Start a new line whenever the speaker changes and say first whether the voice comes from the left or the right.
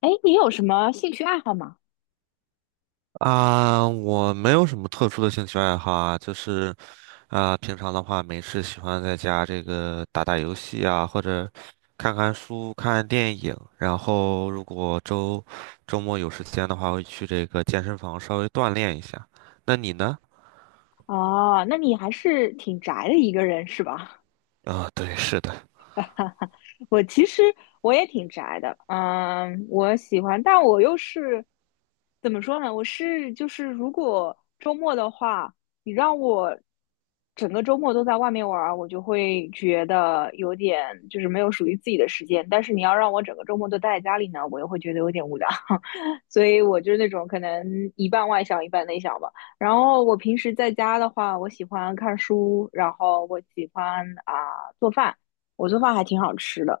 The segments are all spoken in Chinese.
left: 哎，你有什么兴趣爱好吗？
right: 啊，我没有什么特殊的兴趣爱好啊，就是啊，平常的话没事喜欢在家这个打打游戏啊，或者看看书、看看电影。然后如果周末有时间的话，会去这个健身房稍微锻炼一下。那你呢？
left: 哦，那你还是挺宅的一个人是吧？
right: 啊，对，是的。
left: 我其实我也挺宅的，嗯，我喜欢，但我又是怎么说呢？我是就是，如果周末的话，你让我整个周末都在外面玩儿，我就会觉得有点就是没有属于自己的时间。但是你要让我整个周末都待在家里呢，我又会觉得有点无聊，所以我就是那种可能一半外向一半内向吧。然后我平时在家的话，我喜欢看书，然后我喜欢啊、做饭。我做饭还挺好吃的，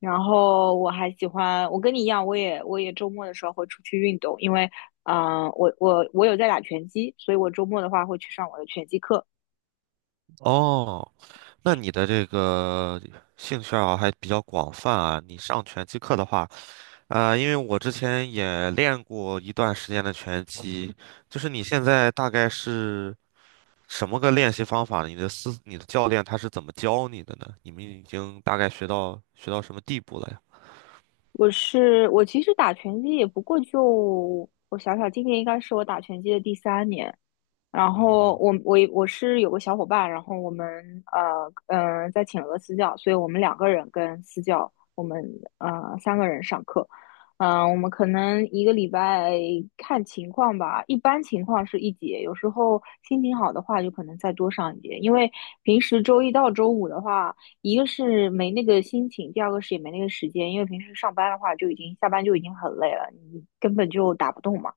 left: 然后我还喜欢，我跟你一样，我也周末的时候会出去运动，因为，嗯、我有在打拳击，所以我周末的话会去上我的拳击课。
right: 哦，那你的这个兴趣爱好还比较广泛啊。你上拳击课的话，啊、因为我之前也练过一段时间的拳击，就是你现在大概是什么个练习方法呢？你的教练他是怎么教你的呢？你们已经大概学到什么地步了呀？
left: 我其实打拳击也不过就我想想，今年应该是我打拳击的第三年，然
right: 嗯
left: 后
right: 哼，
left: 我是有个小伙伴，然后我们呃在请了个私教，所以我们两个人跟私教，我们三个人上课，嗯、我们可能一个礼拜看情况吧，一般情况是一节，有时候心情好的话就可能再多上一节，因为平时周一到周五的话，一个是没那个心情，第二个是也没那个时间，因为平时上班的话就已经下班就已经很累了，你根本就打不动嘛，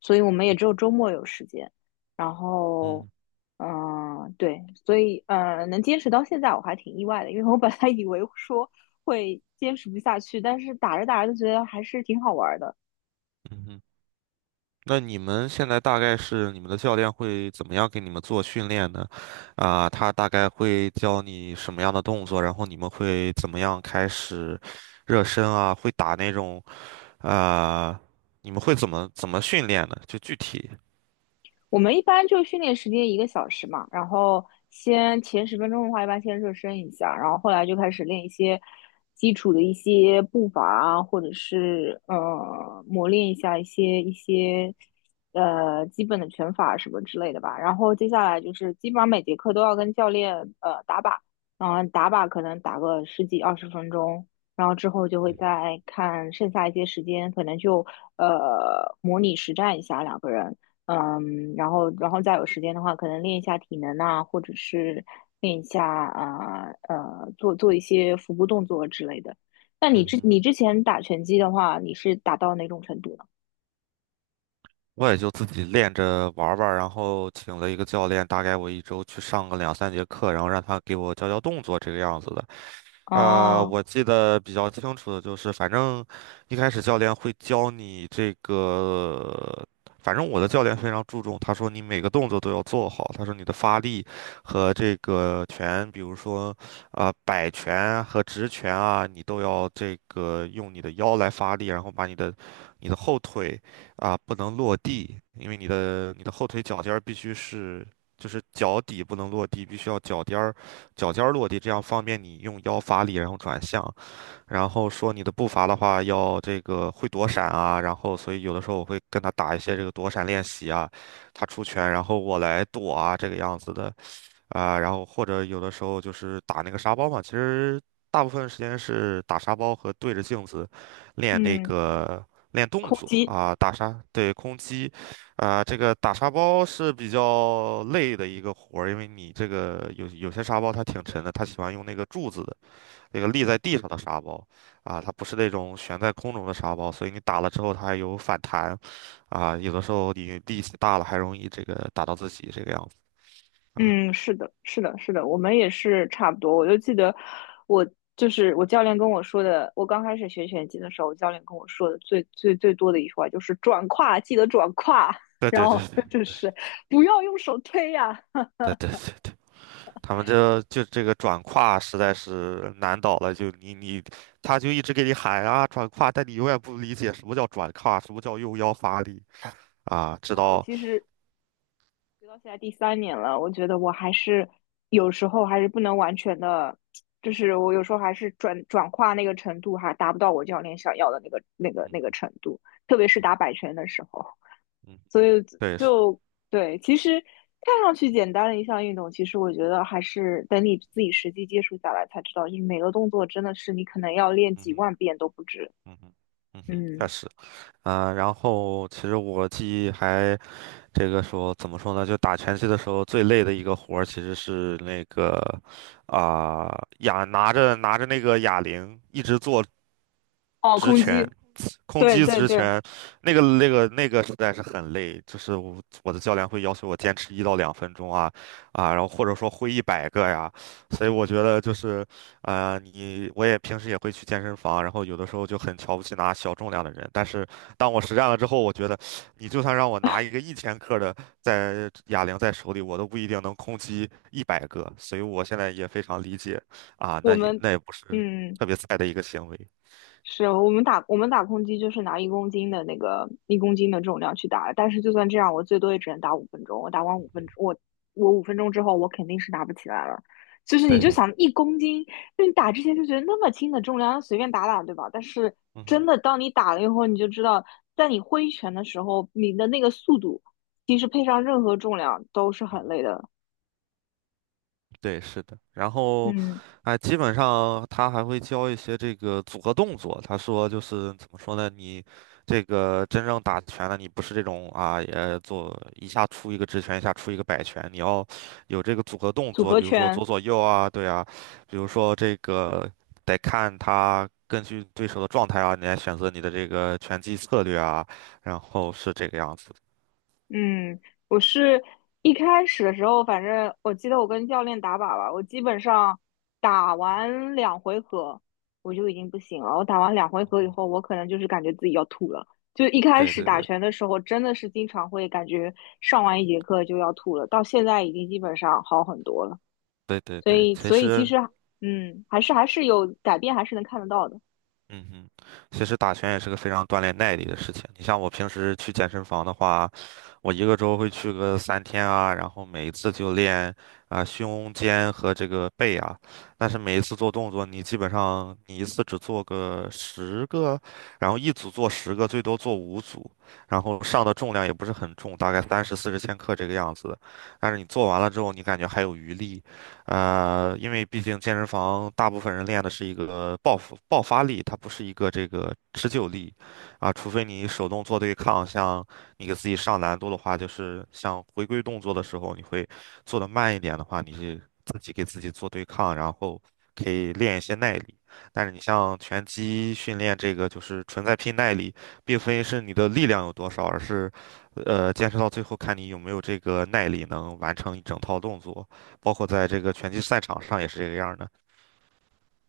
left: 所以我们也只
right: 嗯
left: 有周末有时间。然后，
right: 嗯
left: 嗯、对，所以，能坚持到现在我还挺意外的，因为我本来以为说会坚持不下去，但是打着打着就觉得还是挺好玩儿的。
right: 嗯哼，那你们现在大概是你们的教练会怎么样给你们做训练呢？啊、他大概会教你什么样的动作，然后你们会怎么样开始热身啊？会打那种。啊、你们会怎么训练呢？就具体，
left: 我们一般就训练时间一个小时嘛，然后先前十分钟的话，一般先热身一下，然后后来就开始练一些基础的一些步伐啊，或者是磨练一下一些基本的拳法什么之类的吧。然后接下来就是基本上每节课都要跟教练打靶，然后打靶可能打个十几二十分钟。然后之后就会
right: 嗯哼，
left: 再看剩下一些时间，可能就模拟实战一下两个人，嗯，然后再有时间的话，可能练一下体能啊，或者是练一下做做一些腹部动作之类的。那你
right: 嗯
left: 之
right: 哼。
left: 你之前打拳击的话，你是打到哪种程度呢？
right: 我也就自己练着玩儿玩儿然后请了一个教练，大概我一周去上个2、3节课，然后让他给我教教动作这个样子的。
left: 哦，
right: 我记得比较清楚的就是，反正一开始教练会教你这个，反正我的教练非常注重，他说你每个动作都要做好，他说你的发力和这个拳，比如说啊、摆拳和直拳啊，你都要这个用你的腰来发力，然后把你的后腿啊、不能落地，因为你的后腿脚尖儿必须是。就是脚底不能落地，必须要脚尖儿落地，这样方便你用腰发力，然后转向。然后说你的步伐的话，要这个会躲闪啊。然后，所以有的时候我会跟他打一些这个躲闪练习啊，他出拳，然后我来躲啊，这个样子的。啊、然后或者有的时候就是打那个沙包嘛，其实大部分时间是打沙包和对着镜子练那
left: 嗯，
right: 个练动
left: 空
right: 作
left: 击，
right: 啊、打沙，对，空击，啊、这个打沙包是比较累的一个活儿，因为你这个有些沙包它挺沉的，它喜欢用那个柱子的那个立在地上的沙包啊、它不是那种悬在空中的沙包，所以你打了之后它还有反弹啊、有的时候你力气大了还容易这个打到自己这个样子啊，
left: 嗯，是的，是的，是的，我们也是差不多。我就记得我就是我教练跟我说的，我刚开始学拳击的时候，我教练跟我说的最多的一句话就是转胯，记得转胯，
right: 对
left: 然
right: 对对
left: 后
right: 对
left: 就
right: 对。
left: 是不要用手推呀、
right: 对对，他们这就这个转胯实在是难倒了，就他就一直给你喊啊转胯，但你永远不理解什么叫转胯，什么叫用腰发力啊，
left: 实
right: 知
left: 话，我
right: 道，
left: 其实直到现在第三年了，我觉得我还是有时候还是不能完全的，就是我有时候还是转化那个程度还达不到我教练想要的那个
right: 嗯
left: 程度，特别是
right: 嗯
left: 打摆拳的时候，
right: 嗯，
left: 所以
right: 对，是
left: 就对，其实看上去简单的一项运动，其实我觉得还是等你自己实际接触下来才知道，就是每个动作真的是你可能要练
right: 嗯
left: 几
right: 哼
left: 万遍都不止。
right: 嗯哼嗯哼，确
left: 嗯，
right: 实啊，然后其实我记忆还这个说怎么说呢，就打拳击的时候最累的一个活儿其实是那个啊拿着拿着那个哑铃一直做
left: 哦，
right: 直
left: 空
right: 拳。
left: 击，
right: 空
left: 对
right: 击
left: 对
right: 之
left: 对，
right: 前，那个那个实在是很累，就是我的教练会要求我坚持1到2分钟啊啊，然后或者说挥一百个呀，所以我觉得就是你我也平时也会去健身房，然后有的时候就很瞧不起拿小重量的人，但是当我实战了之后，我觉得你就算让我拿一个1千克的在哑铃在手里，我都不一定能空击一百个，所以我现在也非常理解啊，
left: 我
right: 那也
left: 们
right: 那也不是
left: 嗯。
right: 特别菜的一个行为，
left: 是我们打空击就是拿一公斤的一公斤的重量去打，但是就算这样，我最多也只能打五分钟。我打完五分钟，我五分钟之后，我肯定是打不起来了。就是你就
right: 对，
left: 想一公斤，就你打之前就觉得那么轻的重量随便打打，对吧？但是
right: 嗯
left: 真
right: 哼。
left: 的当你打了以后，你就知道，在你挥拳的时候，你的那个速度其实配上任何重量都是
right: 嗯
left: 很
right: 哼
left: 累的。
right: 对，是的。然后，
left: 嗯，
right: 哎，基本上他还会教一些这个组合动作。他说就是怎么说呢？你这个真正打拳的，你不是这种啊，也做一下出一个直拳，一下出一个摆拳，你要有这个组合动
left: 组
right: 作，
left: 合
right: 比如说
left: 拳。
right: 左左右啊，对啊，比如说这个得看他根据对手的状态啊，你来选择你的这个拳击策略啊，然后是这个样子的。
left: 嗯，我是一开始的时候，反正我记得我跟教练打靶吧，我基本上打完两回合我就已经不行了。我打完两回合以
right: 嗯，
left: 后，我可能就是感觉自己要吐了。就一开
right: 对
left: 始
right: 对
left: 打
right: 对
left: 拳的时候，真的是经常会感觉上完一节课就要吐了，到现在已经基本上好很多了。
right: 对对
left: 所
right: 对，
left: 以，
right: 其
left: 所以其
right: 实。
left: 实，嗯，还是有改变，还是能看得到的。
right: 嗯哼，其实打拳也是个非常锻炼耐力的事情。你像我平时去健身房的话，我一个周会去个3天啊，然后每一次就练啊、胸肩和这个背啊。但是每一次做动作，你基本上你一次只做个十个，然后一组做十个，最多做5组，然后上的重量也不是很重，大概30、40千克这个样子。但是你做完了之后，你感觉还有余力，因为毕竟健身房大部分人练的是一个爆发力，它不是一个这个持久力啊，除非你手动做对抗，像你给自己上难度的话，就是像回归动作的时候，你会做的慢一点的话，你是自己给自己做对抗，然后可以练一些耐力。但是你像拳击训练这个，就是纯在拼耐力，并非是你的力量有多少，而是，坚持到最后看你有没有这个耐力能完成一整套动作。包括在这个拳击赛场上也是这个样儿的。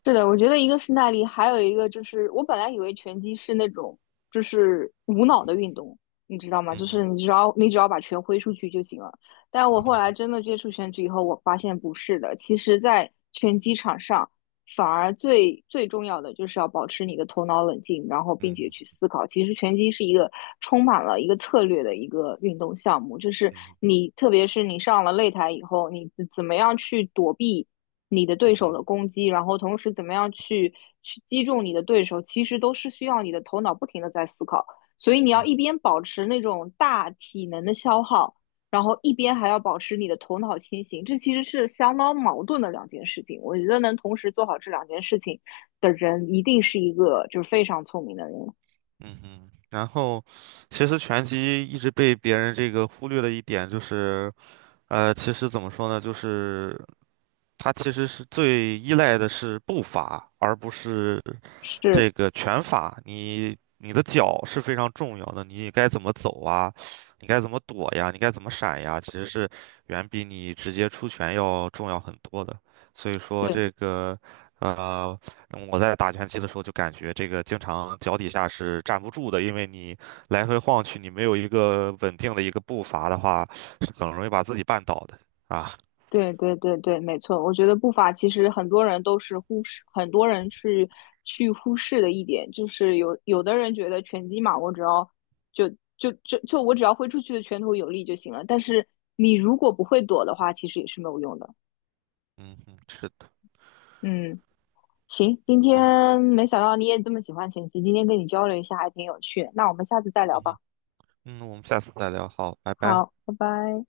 left: 是的，我觉得一个是耐力，还有一个就是我本来以为拳击是那种就是无脑的运动，你知道吗？
right: 嗯
left: 就是
right: 哼，
left: 你只要把拳挥出去就行了。但我
right: 嗯
left: 后来
right: 哼，
left: 真的接触拳击以后，我发现不是的。其实，在拳击场上，反而最重要的就是要保持你的头脑冷静，然后并
right: 嗯
left: 且
right: 哼，
left: 去思考。其实拳击是一个充满了一个策略的一个运动项目，就是
right: 嗯哼，
left: 你特别是你上了擂台以后，你怎么样去躲避。你的
right: 嗯
left: 对手
right: 哼，
left: 的攻击，然后同时怎么样去击中你的对手，其实都是需要你的头脑不停的在思考。所以你要
right: 嗯
left: 一
right: 哼。
left: 边保持那种大体能的消耗，然后一边还要保持你的头脑清醒，这其实是相当矛盾的两件事情。我觉得能同时做好这两件事情的人，一定是一个就是非常聪明的人。
right: 嗯哼然后，其实拳击一直被别人这个忽略的一点就是，其实怎么说呢，就是它其实是最依赖的是步伐，而不是
left: 是，
right: 这个拳法，你的脚是非常重要的，你该怎么走啊，你该怎么躲呀，你该怎么闪呀，其实是远比你直接出拳要重要很多的。所以说
left: 对。
right: 这个，呃，我在打拳击的时候就感觉这个经常脚底下是站不住的，因为你来回晃去，你没有一个稳定的一个步伐的话，是很容易把自己绊倒的啊。
left: 对对对对，没错。我觉得步伐其实很多人都是忽视，很多人是去忽视的一点，就是有的人觉得拳击嘛，我只要就就我只要挥出去的拳头有力就行了。但是你如果不会躲的话，其实也是没有用的。
right: 嗯哼，是的，
left: 嗯，行，今
right: 啊，
left: 天没想到你也这么喜欢拳击，今天跟你交流一下还挺有趣的那我们下次再聊
right: 嗯
left: 吧。
right: 哼，嗯，我们下次再聊，好，拜拜。
left: 好，拜拜。